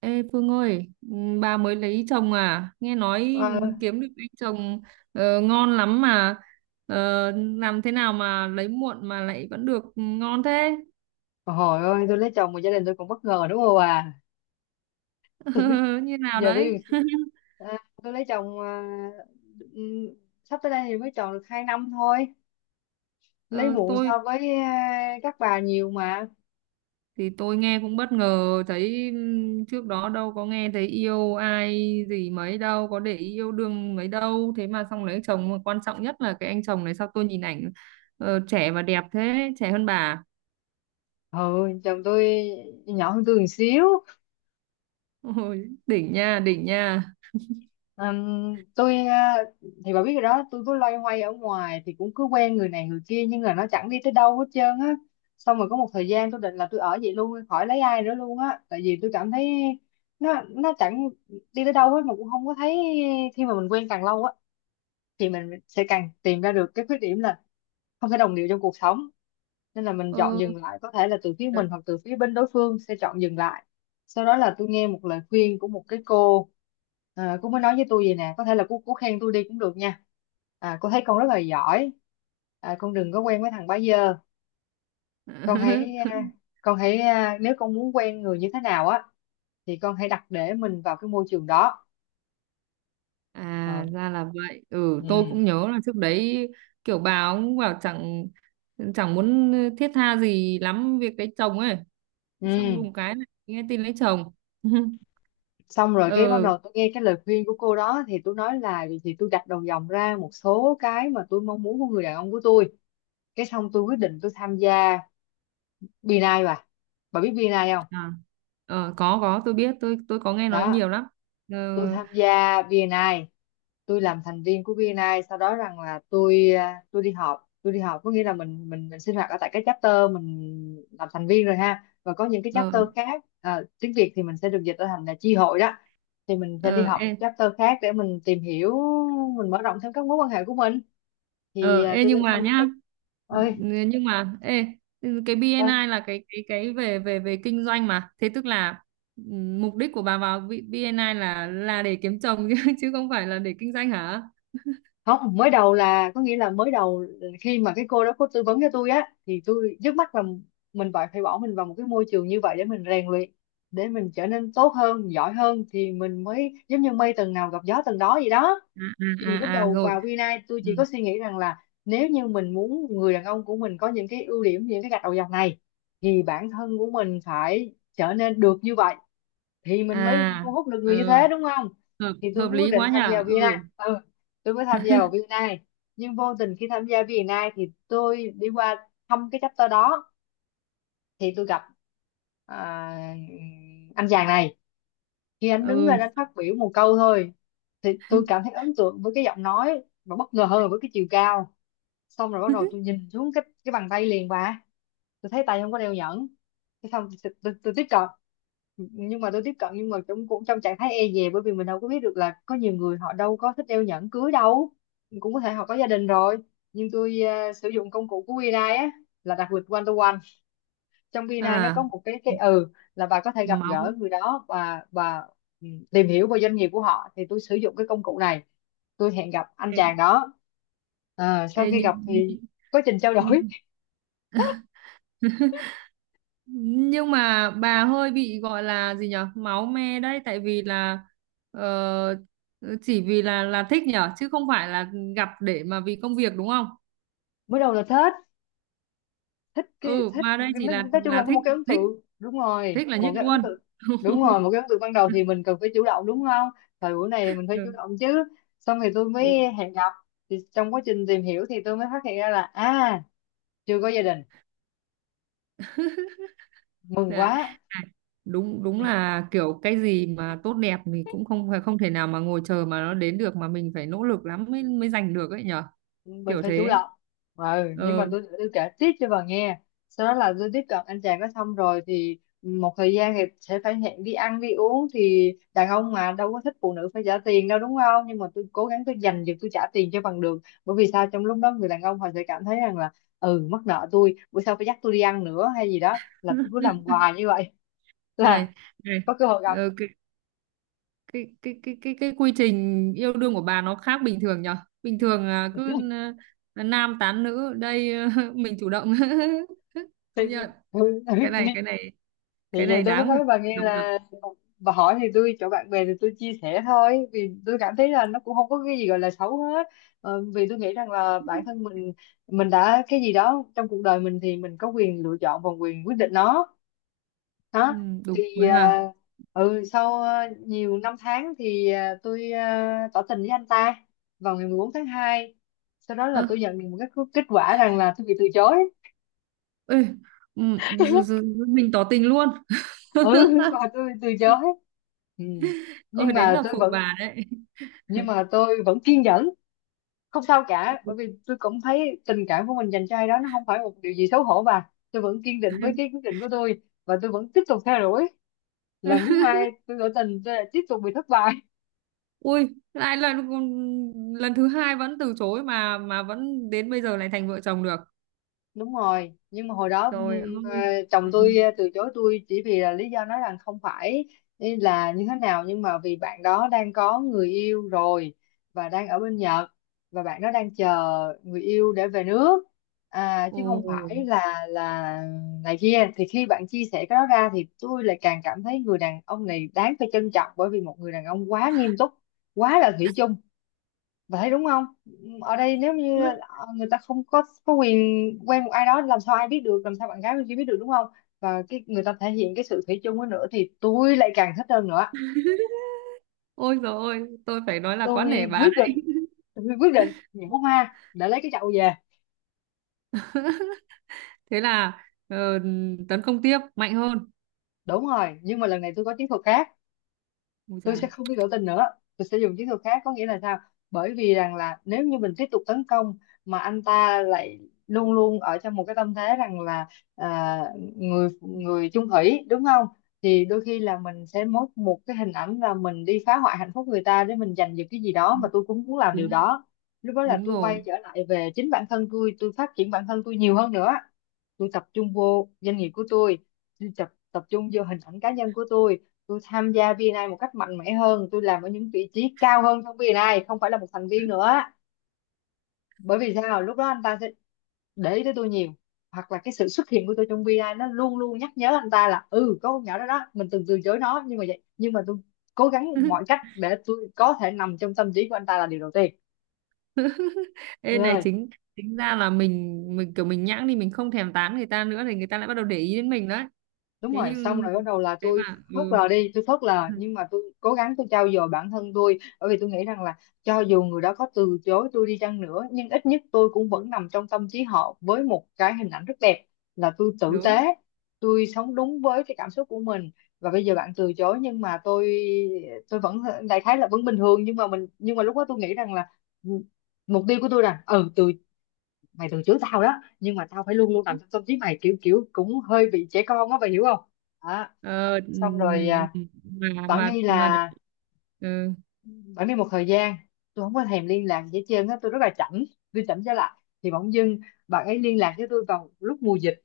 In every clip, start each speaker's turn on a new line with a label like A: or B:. A: Ê Phương ơi, ừ, bà mới lấy chồng à? Nghe nói
B: Ờ,
A: kiếm được anh chồng ngon lắm mà. Ờ, làm thế nào mà lấy muộn mà lại vẫn được ngon thế?
B: hồi ơi tôi lấy chồng mà gia đình tôi còn bất ngờ đúng không bà. Tôi
A: Như nào
B: giờ
A: đấy?
B: tôi à, tôi lấy chồng, ừm, sắp tới đây thì mới tròn được hai năm thôi. Lấy
A: Ờ,
B: muộn
A: tôi
B: so với các bà nhiều mà.
A: thì tôi nghe cũng bất ngờ thấy trước đó đâu có nghe thấy yêu ai gì mấy đâu, có để ý yêu đương mấy đâu, thế mà xong lấy chồng mà quan trọng nhất là cái anh chồng này sao tôi nhìn ảnh trẻ và đẹp thế, trẻ hơn bà.
B: Ừ, chồng tôi nhỏ hơn tôi một xíu.
A: Ôi, đỉnh nha, đỉnh nha.
B: Ừm, tôi ờ, thì bà biết rồi đó, tôi cứ loay hoay ở ngoài thì cũng cứ quen người này người kia nhưng mà nó chẳng đi tới đâu hết trơn á. Xong rồi có một thời gian tôi định là tôi ở vậy luôn khỏi lấy ai nữa luôn á, tại vì tôi cảm thấy nó chẳng đi tới đâu hết mà cũng không có thấy. Khi mà mình quen càng lâu á thì mình sẽ càng tìm ra được cái khuyết điểm là không thể đồng điệu trong cuộc sống, nên là mình chọn
A: Ờ.
B: dừng lại, có thể là từ phía mình hoặc từ phía bên đối phương sẽ chọn dừng lại. Sau đó là tôi nghe một lời khuyên của một cái cô. Cô mới nói với tôi vậy nè, có thể là cô khen tôi đi cũng được nha. Cô thấy con rất là giỏi, con đừng có quen với thằng bá dơ. Con hãy nếu con muốn quen người như thế nào á thì con hãy đặt để mình vào cái môi trường đó.
A: À
B: Ờ.
A: ra là vậy. Ừ, tôi
B: Ừ.
A: cũng nhớ là trước đấy kiểu bà cũng bảo chẳng chẳng muốn thiết tha gì lắm việc lấy chồng ấy. Xong
B: Ừ,
A: đùng cái này nghe tin lấy chồng.
B: xong rồi cái bắt
A: Ừ.
B: đầu tôi nghe cái lời khuyên của cô đó thì tôi nói là vậy thì tôi gạch đầu dòng ra một số cái mà tôi mong muốn của người đàn ông của tôi. Cái xong tôi quyết định tôi tham gia BNI bà biết BNI không?
A: À. Ờ, có tôi biết, tôi có nghe nói nhiều
B: Đó,
A: lắm. Ờ
B: tôi tham gia VNI, tôi làm thành viên của VNI. Sau đó rằng là tôi tôi đi họp, tôi đi họp có nghĩa là mình sinh hoạt ở tại cái chapter mình làm thành viên rồi ha, và có những cái chapter
A: ờ
B: khác, tiếng Việt thì mình sẽ được dịch ra thành là chi hội đó. Thì mình sẽ đi
A: ờ,
B: họp
A: ê.
B: những chapter khác để mình tìm hiểu, mình mở rộng thêm các mối quan hệ của mình. Thì
A: Ờ, ê
B: tôi
A: nhưng
B: đến
A: mà
B: thăm
A: nhá,
B: cái ơi
A: nhưng mà ê cái
B: ơi.
A: BNI là cái về về về kinh doanh mà. Thế tức là mục đích của bà vào B- BNI là để kiếm chồng chứ chứ không phải là để kinh doanh hả?
B: Không, mới đầu là có nghĩa là mới đầu khi mà cái cô đó cô tư vấn cho tôi á thì tôi trước mắt là mình phải phải bỏ mình vào một cái môi trường như vậy để mình rèn luyện, để mình trở nên tốt hơn giỏi hơn thì mình mới giống như mây tầng nào gặp gió tầng đó vậy đó.
A: À
B: Thì lúc
A: à à, à
B: đầu
A: rồi.
B: vào Vina tôi
A: Ừ.
B: chỉ có suy nghĩ rằng là nếu như mình muốn người đàn ông của mình có những cái ưu điểm những cái gạch đầu dòng này thì bản thân của mình phải trở nên được như vậy thì mình mới
A: À
B: hút được người như thế,
A: ừ,
B: đúng không.
A: hợp
B: Thì tôi
A: hợp
B: mới quyết
A: lý
B: định
A: quá
B: tham gia
A: nhở.
B: VNI.
A: Ừ,
B: Ừ, tôi mới tham gia vào VNI. Nhưng vô tình khi tham gia VNI thì tôi đi qua thăm cái chapter đó thì tôi gặp à, anh chàng này. Khi anh đứng
A: ừ.
B: lên anh phát biểu một câu thôi thì tôi cảm thấy ấn tượng với cái giọng nói và bất ngờ hơn với cái chiều cao. Xong rồi bắt đầu tôi nhìn xuống cái bàn tay liền bà, tôi thấy tay không có đeo nhẫn. Thế xong tôi tiếp cận, nhưng mà tôi tiếp cận nhưng mà cũng cũng trong trạng thái e dè, bởi vì mình đâu có biết được là có nhiều người họ đâu có thích đeo nhẫn cưới đâu, cũng có thể họ có gia đình rồi. Nhưng tôi sử dụng công cụ của BNI á, là đặt lịch one to one. Trong BNI nó
A: À
B: có một cái cái là bà có thể gặp
A: máu.
B: gỡ người đó và tìm hiểu về doanh nghiệp của họ, thì tôi sử dụng cái công cụ này, tôi hẹn gặp anh chàng
A: Ê,
B: đó. Ờ, sau
A: ê
B: khi gặp thì quá trình trao đổi
A: nhưng mà bà hơi bị gọi là gì nhở, máu me đấy, tại vì là ờ, chỉ vì là thích nhở, chứ không phải là gặp để mà vì công việc, đúng không?
B: mới đầu là thế, thích cái
A: Ừ
B: thích,
A: mà đây chỉ
B: nói chung là
A: là
B: có một
A: thích,
B: cái ấn
A: thích
B: tượng, đúng rồi,
A: thích là
B: một
A: nhất
B: cái ấn
A: luôn.
B: tượng, đúng rồi, một cái ấn tượng ban đầu thì mình cần phải chủ động đúng không, thời buổi này mình phải chủ
A: Ừ.
B: động chứ. Xong thì tôi mới
A: Ừ.
B: hẹn gặp, thì trong quá trình tìm hiểu thì tôi mới phát hiện ra là à, chưa có gia đình, mừng
A: Dạ.
B: quá.
A: À, đúng đúng là kiểu cái gì mà tốt đẹp thì cũng không phải không thể nào mà ngồi chờ mà nó đến được, mà mình phải nỗ lực lắm mới mới giành được ấy nhở,
B: Mình
A: kiểu
B: phải chủ
A: thế.
B: động. Ừ, nhưng mà
A: Ừ.
B: tôi kể tiếp cho bà nghe. Sau đó là tôi tiếp cận anh chàng đó, xong rồi thì một thời gian thì sẽ phải hẹn đi ăn đi uống, thì đàn ông mà đâu có thích phụ nữ phải trả tiền đâu đúng không, nhưng mà tôi cố gắng tôi dành được tôi trả tiền cho bằng được, bởi vì sao, trong lúc đó người đàn ông họ sẽ cảm thấy rằng là ừ mắc nợ tôi, bữa sau phải dắt tôi đi ăn nữa hay gì đó, là tôi cứ làm hoài như vậy là
A: Này này,
B: có cơ hội gặp.
A: ờ, cái, cái quy trình yêu đương của bà nó khác bình thường nhở. Bình thường cứ nam tán nữ đây à, mình chủ động. Công
B: thì,
A: nhận cái này, cái này cái
B: thì vậy
A: này
B: tôi mới
A: đáng phải
B: nói bà nghe
A: đồng động.
B: là bà hỏi thì tôi chỗ bạn bè thì tôi chia sẻ thôi, vì tôi cảm thấy là nó cũng không có cái gì gọi là xấu hết. Ờ, vì tôi nghĩ rằng là bản thân mình đã cái gì đó trong cuộc đời mình thì mình có quyền lựa chọn và quyền quyết định nó. Đó,
A: Ừ, đúng
B: thì
A: rồi hả.
B: sau nhiều năm tháng thì tôi tỏ tình với anh ta vào ngày 14 tháng hai. Sau đó
A: Ơ,
B: là tôi nhận được một cái kết quả rằng là tôi bị từ chối.
A: ê, ừ, giờ- giờ- giờ mình tỏ tình luôn.
B: Ừ. Và tôi từ chối. Ừ. Nhưng
A: Ôi đến
B: mà
A: là
B: tôi
A: phụ
B: vẫn,
A: bà đấy.
B: nhưng mà tôi vẫn kiên nhẫn, không sao cả, bởi vì tôi cũng thấy tình cảm của mình dành cho ai đó nó không phải một điều gì xấu hổ, và tôi vẫn kiên định với cái quyết định của tôi và tôi vẫn tiếp tục theo đuổi. Lần thứ hai tôi tỏ tình tôi lại tiếp tục bị thất bại.
A: Ui lại là lần thứ hai vẫn từ chối mà vẫn đến bây giờ lại thành vợ chồng được.
B: Đúng rồi, nhưng mà hồi đó
A: Trời ơi.
B: chồng tôi từ chối tôi chỉ vì là lý do nói rằng không phải là như thế nào, nhưng mà vì bạn đó đang có người yêu rồi và đang ở bên Nhật, và bạn đó đang chờ người yêu để về nước. Chứ không
A: Ồ,
B: phải là này kia, thì khi bạn chia sẻ cái đó ra thì tôi lại càng cảm thấy người đàn ông này đáng phải trân trọng, bởi vì một người đàn ông quá nghiêm túc, quá là thủy chung, vậy đúng không. Ở đây nếu như người ta không có quyền quen một ai đó, làm sao ai biết được, làm sao bạn gái bên kia biết được đúng không. Và cái người ta thể hiện cái sự thủy chung ấy nữa thì tôi lại càng thích hơn nữa.
A: ôi rồi ôi, tôi phải nói là quá nể
B: Tôi
A: bà
B: quyết định,
A: đấy.
B: tôi quyết định nhổ hoa để lấy cái chậu về.
A: Thế là ờ, tấn công tiếp mạnh hơn.
B: Đúng rồi, nhưng mà lần này tôi có chiến thuật khác.
A: Ôi
B: Tôi
A: dạ,
B: sẽ không có biểu tình nữa, tôi sẽ dùng chiến thuật khác, có nghĩa là sao, bởi vì rằng là nếu như mình tiếp tục tấn công mà anh ta lại luôn luôn ở trong một cái tâm thế rằng là à, người người chung thủy đúng không, thì đôi khi là mình sẽ mất một cái hình ảnh là mình đi phá hoại hạnh phúc người ta để mình giành được cái gì đó, mà tôi cũng muốn làm điều
A: đúng,
B: đó. Lúc đó là
A: đúng
B: tôi
A: rồi.
B: quay trở lại về chính bản thân tôi phát triển bản thân tôi nhiều hơn nữa. Tôi tập trung vô doanh nghiệp của tôi tập tập trung vô hình ảnh cá nhân của tôi. Tôi tham gia VNI một cách mạnh mẽ hơn, tôi làm ở những vị trí cao hơn trong VNI, không phải là một thành viên nữa. Bởi vì sao, lúc đó anh ta sẽ để ý tới tôi nhiều, hoặc là cái sự xuất hiện của tôi trong VNI nó luôn luôn nhắc nhớ anh ta là ừ có con nhỏ đó đó mình từng từ chối nó, nhưng mà vậy nhưng mà tôi cố gắng mọi cách để tôi có thể nằm trong tâm trí của anh ta là điều đầu tiên.
A: Ê này
B: Rồi,
A: chính, chính ra là mình kiểu mình nhãng thì mình không thèm tán người ta nữa thì người ta lại bắt đầu để ý đến mình đấy.
B: đúng
A: Thế
B: rồi, xong
A: nhưng,
B: rồi bắt đầu là
A: thế mà,
B: tôi phớt
A: ừ.
B: lờ đi, tôi phớt lờ, nhưng mà tôi cố gắng tôi trau dồi bản thân tôi, bởi vì tôi nghĩ rằng là cho dù người đó có từ chối tôi đi chăng nữa nhưng ít nhất tôi cũng vẫn nằm trong tâm trí họ với một cái hình ảnh rất đẹp. Là tôi tử tế,
A: Đúng.
B: tôi sống đúng với cái cảm xúc của mình. Và bây giờ bạn từ chối nhưng mà tôi vẫn đại khái là vẫn bình thường, nhưng mà mình nhưng mà lúc đó tôi nghĩ rằng là ừ, mục tiêu của tôi là từ mày từng chửi tao đó, nhưng mà tao phải luôn luôn nằm trong tâm trí mày, kiểu kiểu cũng hơi bị trẻ con á, mày hiểu không. Đó,
A: Ờ,
B: xong rồi
A: mà
B: bạn
A: mà
B: đi
A: mà
B: là
A: ừ.
B: bạn đi một thời gian, tôi không có thèm liên lạc gì hết trơn á, tôi rất là chảnh, tôi chảnh trở lại. Thì bỗng dưng bạn ấy liên lạc với tôi vào lúc mùa dịch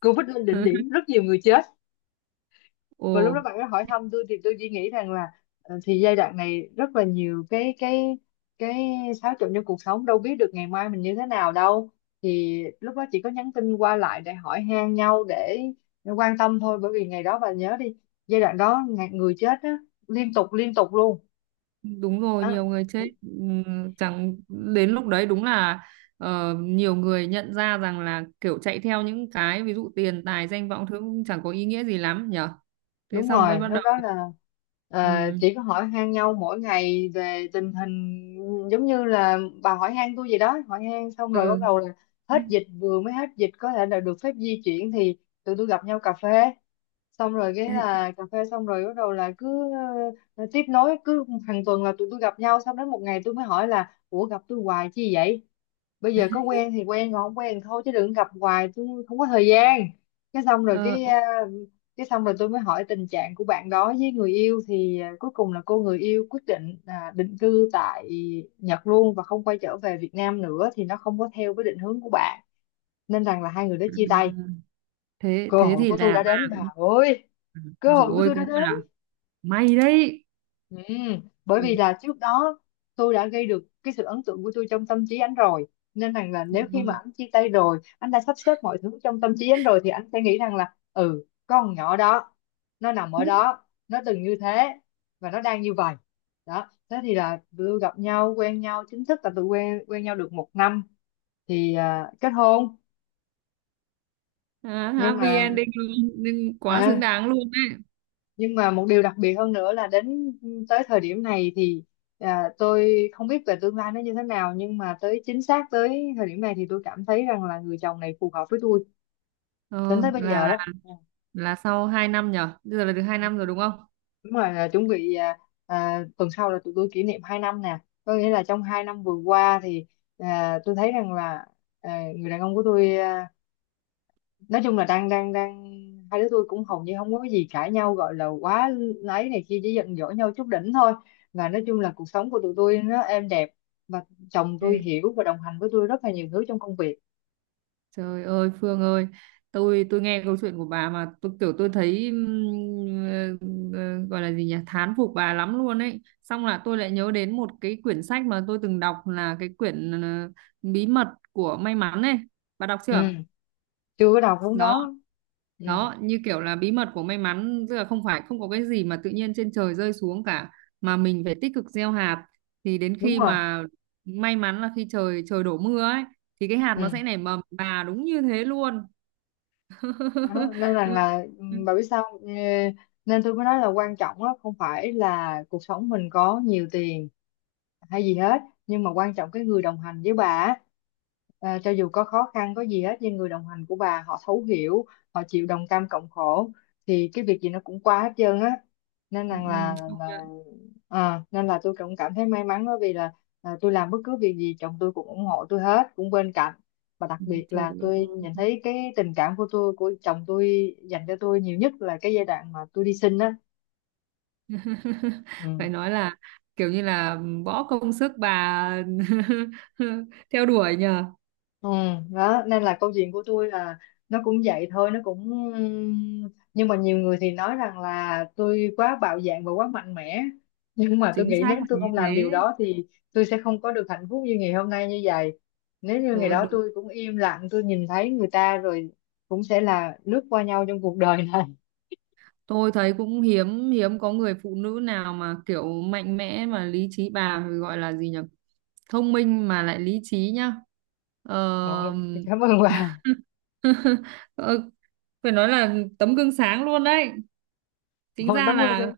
B: Covid lên đỉnh điểm, rất nhiều người chết.
A: Ồ.
B: Và lúc đó bạn ấy hỏi thăm tôi thì tôi chỉ nghĩ rằng là thì giai đoạn này rất là nhiều cái cái xáo trộn trong cuộc sống, đâu biết được ngày mai mình như thế nào đâu. Thì lúc đó chỉ có nhắn tin qua lại để hỏi han nhau, để quan tâm thôi, bởi vì ngày đó bà nhớ đi, giai đoạn đó người chết á, liên tục luôn.
A: Đúng rồi, nhiều
B: Đó.
A: người chết. Chẳng đến lúc đấy đúng là nhiều người nhận ra rằng là kiểu chạy theo những cái ví dụ tiền tài danh vọng thứ cũng chẳng có ý nghĩa gì lắm nhở. Thế
B: Đúng
A: xong mới
B: rồi,
A: bắt
B: lúc
A: đầu
B: đó là
A: ừm,
B: chỉ có hỏi han nhau mỗi ngày về tình hình, giống như là bà hỏi han tôi gì đó, hỏi han xong rồi bắt
A: ừ.
B: đầu là hết dịch, vừa mới hết dịch có thể là được phép di chuyển thì tụi tôi gặp nhau cà phê. Xong rồi cái
A: Thế,
B: là cà phê xong rồi bắt đầu là cứ tiếp nối cứ hàng tuần là tụi tôi gặp nhau. Xong đến một ngày tôi mới hỏi là ủa, gặp tôi hoài chi vậy, bây giờ có quen thì quen, còn không quen thì thôi, chứ đừng gặp hoài, tôi không có thời gian. Cái xong rồi
A: ờ,
B: cái
A: ốc-
B: cái xong rồi tôi mới hỏi tình trạng của bạn đó với người yêu, thì cuối cùng là cô người yêu quyết định là định cư tại Nhật luôn và không quay trở về Việt Nam nữa, thì nó không có theo với định hướng của bạn, nên rằng là hai người đã chia tay.
A: thế
B: Cơ
A: thế
B: hội
A: thì
B: của tôi
A: là
B: đã
A: bà
B: đến bà
A: cũng
B: ơi, cơ
A: rồi,
B: hội của
A: ôi
B: tôi
A: cũng
B: đã
A: gọi
B: đến.
A: là may đấy.
B: Ừ. Bởi
A: Ừ,
B: vì là trước đó tôi đã gây được cái sự ấn tượng của tôi trong tâm trí anh rồi, nên rằng là nếu khi
A: đúng
B: mà
A: rồi.
B: anh chia tay rồi, anh đã sắp xếp mọi thứ trong tâm trí anh rồi, thì anh sẽ nghĩ rằng là ừ, con nhỏ đó nó nằm ở đó, nó từng như thế và nó đang như vậy. Đó, thế thì là tụi tôi gặp nhau, quen nhau chính thức là tụi quen quen nhau được một năm thì kết hôn.
A: À,
B: Nhưng
A: happy
B: mà
A: ending luôn, nhưng quá xứng
B: à,
A: đáng luôn đấy.
B: nhưng mà một điều đặc biệt hơn nữa là đến tới thời điểm này thì tôi không biết về tương lai nó như thế nào, nhưng mà tới chính xác tới thời điểm này thì tôi cảm thấy rằng là người chồng này phù hợp với tôi đến
A: Ờ,
B: tới bây giờ đó. Ừ.
A: là sau 2 năm nhở. Bây giờ là được 2 năm rồi đúng không?
B: Đúng rồi, là chuẩn bị tuần sau là tụi tôi kỷ niệm 2 năm nè. Có nghĩa là trong 2 năm vừa qua thì tôi thấy rằng là người đàn ông của tôi nói chung là đang đang đang hai đứa tôi cũng hầu như không có cái gì cãi nhau gọi là quá ấy này kia, chỉ giận dỗi nhau chút đỉnh thôi. Và nói chung là cuộc sống của tụi tôi nó êm đẹp, và chồng
A: Ê,
B: tôi hiểu và đồng hành với tôi rất là nhiều thứ trong công việc.
A: trời ơi Phương ơi, tôi nghe câu chuyện của bà mà tôi kiểu tôi thấy gọi là gì nhỉ, thán phục bà lắm luôn ấy, xong là tôi lại nhớ đến một cái quyển sách mà tôi từng đọc là cái quyển bí mật của may mắn ấy, bà đọc chưa?
B: Ừ, chưa có đầu cũng
A: Đó
B: đó. Ừ.
A: đó, như kiểu là bí mật của may mắn tức là không phải không có cái gì mà tự nhiên trên trời rơi xuống cả, mà mình phải tích cực gieo hạt, thì đến
B: Đúng
A: khi
B: rồi.
A: mà may mắn là khi trời trời đổ mưa ấy, thì cái hạt nó
B: Ừ.
A: sẽ nảy mầm. Bà, đúng như thế luôn.
B: Đó nên rằng
A: Ừ,
B: là
A: ừ,
B: bà biết sao. Ờ, Nên tôi mới nói là quan trọng á, không phải là cuộc sống mình có nhiều tiền hay gì hết, nhưng mà quan trọng cái người đồng hành với bà á. Ờ, cho dù có khó khăn có gì hết, nhưng người đồng hành của bà họ thấu hiểu, họ chịu đồng cam cộng khổ, thì cái việc gì nó cũng qua hết trơn á, nên
A: ừ,
B: rằng là,
A: công nhận.
B: là nên là tôi cũng cảm thấy may mắn, bởi vì là tôi làm bất cứ việc gì chồng tôi cũng ủng hộ tôi hết, cũng bên cạnh. Và đặc
A: Ừ,
B: biệt
A: trời
B: là
A: ơi.
B: tôi nhìn thấy cái tình cảm của tôi, của chồng tôi dành cho tôi nhiều nhất là cái giai đoạn mà tôi đi sinh á. Ừ.
A: Phải nói là kiểu như là bỏ công sức bà theo đuổi nhờ.
B: Ừ. Đó nên là câu chuyện của tôi là nó cũng vậy thôi, nó cũng nhưng mà nhiều người thì nói rằng là tôi quá bạo dạn và quá mạnh mẽ, nhưng mà tôi
A: Chính
B: nghĩ
A: xác
B: nếu
A: là
B: tôi
A: như
B: không làm
A: thế,
B: điều đó thì tôi sẽ không có được hạnh phúc như ngày hôm nay như vậy. Nếu như ngày
A: rồi
B: đó
A: đúng.
B: tôi cũng im lặng, tôi nhìn thấy người ta rồi cũng sẽ là lướt qua nhau trong cuộc đời này.
A: Tôi thấy cũng hiếm, hiếm có người phụ nữ nào mà kiểu mạnh mẽ mà lý trí, bà gọi là gì nhỉ, thông minh mà lại lý trí nhá.
B: Ôi,
A: Ờ.
B: cảm ơn bà.
A: Ờ, phải nói là tấm gương sáng luôn đấy. Tính
B: Ôi,
A: ra
B: cảm ơn.
A: là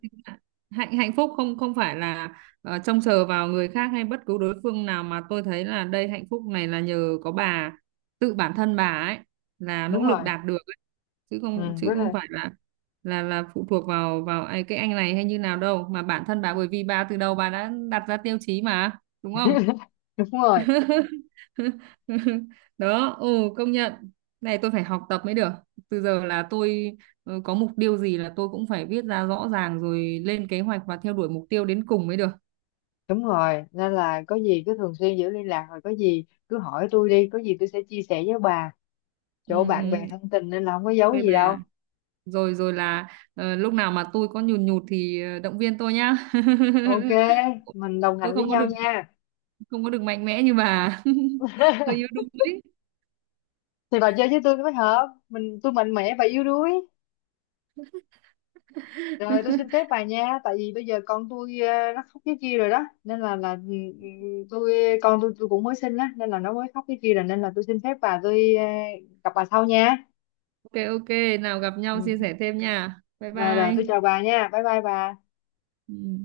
A: hạnh, hạnh phúc không, không phải là trông chờ vào người khác hay bất cứ đối phương nào, mà tôi thấy là đây hạnh phúc này là nhờ có bà, tự bản thân bà ấy là nỗ
B: Đúng
A: lực
B: rồi.
A: đạt được ấy. Chứ
B: Ừ,
A: không,
B: đúng
A: chứ không
B: rồi.
A: phải là phụ thuộc vào vào ai- cái anh này hay như nào đâu, mà bản thân bà, bởi vì bà từ đầu bà đã đặt ra tiêu chí mà, đúng không?
B: Đúng rồi.
A: Đó, ừ, công nhận. Này tôi phải học tập mới được, từ giờ là tôi, ừ, có mục tiêu gì là tôi cũng phải viết ra rõ ràng rồi lên kế hoạch và theo đuổi mục tiêu đến cùng mới được.
B: Đúng rồi, nên là có gì cứ thường xuyên giữ liên lạc, rồi có gì cứ hỏi tôi đi, có gì tôi sẽ chia sẻ với bà,
A: Ừ,
B: chỗ bạn bè
A: ừ, ừ.
B: thân tình nên là không có giấu
A: OK
B: gì
A: bà.
B: đâu.
A: Rồi rồi là lúc nào mà tôi có nhùn nhụt thì động viên tôi nhá,
B: Ok, mình đồng
A: tôi
B: hành với
A: không có được,
B: nhau nha.
A: không có được mạnh mẽ như bà. Hơi yếu đuối.
B: Thì bà chơi với tôi mới hợp, mình tôi mạnh mẽ và yếu đuối. Rồi, tôi xin phép bà nha, tại vì bây giờ con tôi nó khóc cái kia rồi đó, nên là ừ, tôi con tôi cũng mới sinh á nên là nó mới khóc cái kia rồi, nên là tôi xin phép bà, tôi gặp bà sau nha.
A: OK OK, nào gặp nhau chia
B: Ừ.
A: sẻ thêm nha, bye
B: Và rồi
A: bye.
B: tôi chào bà nha. Bye bye bà.
A: Ừ.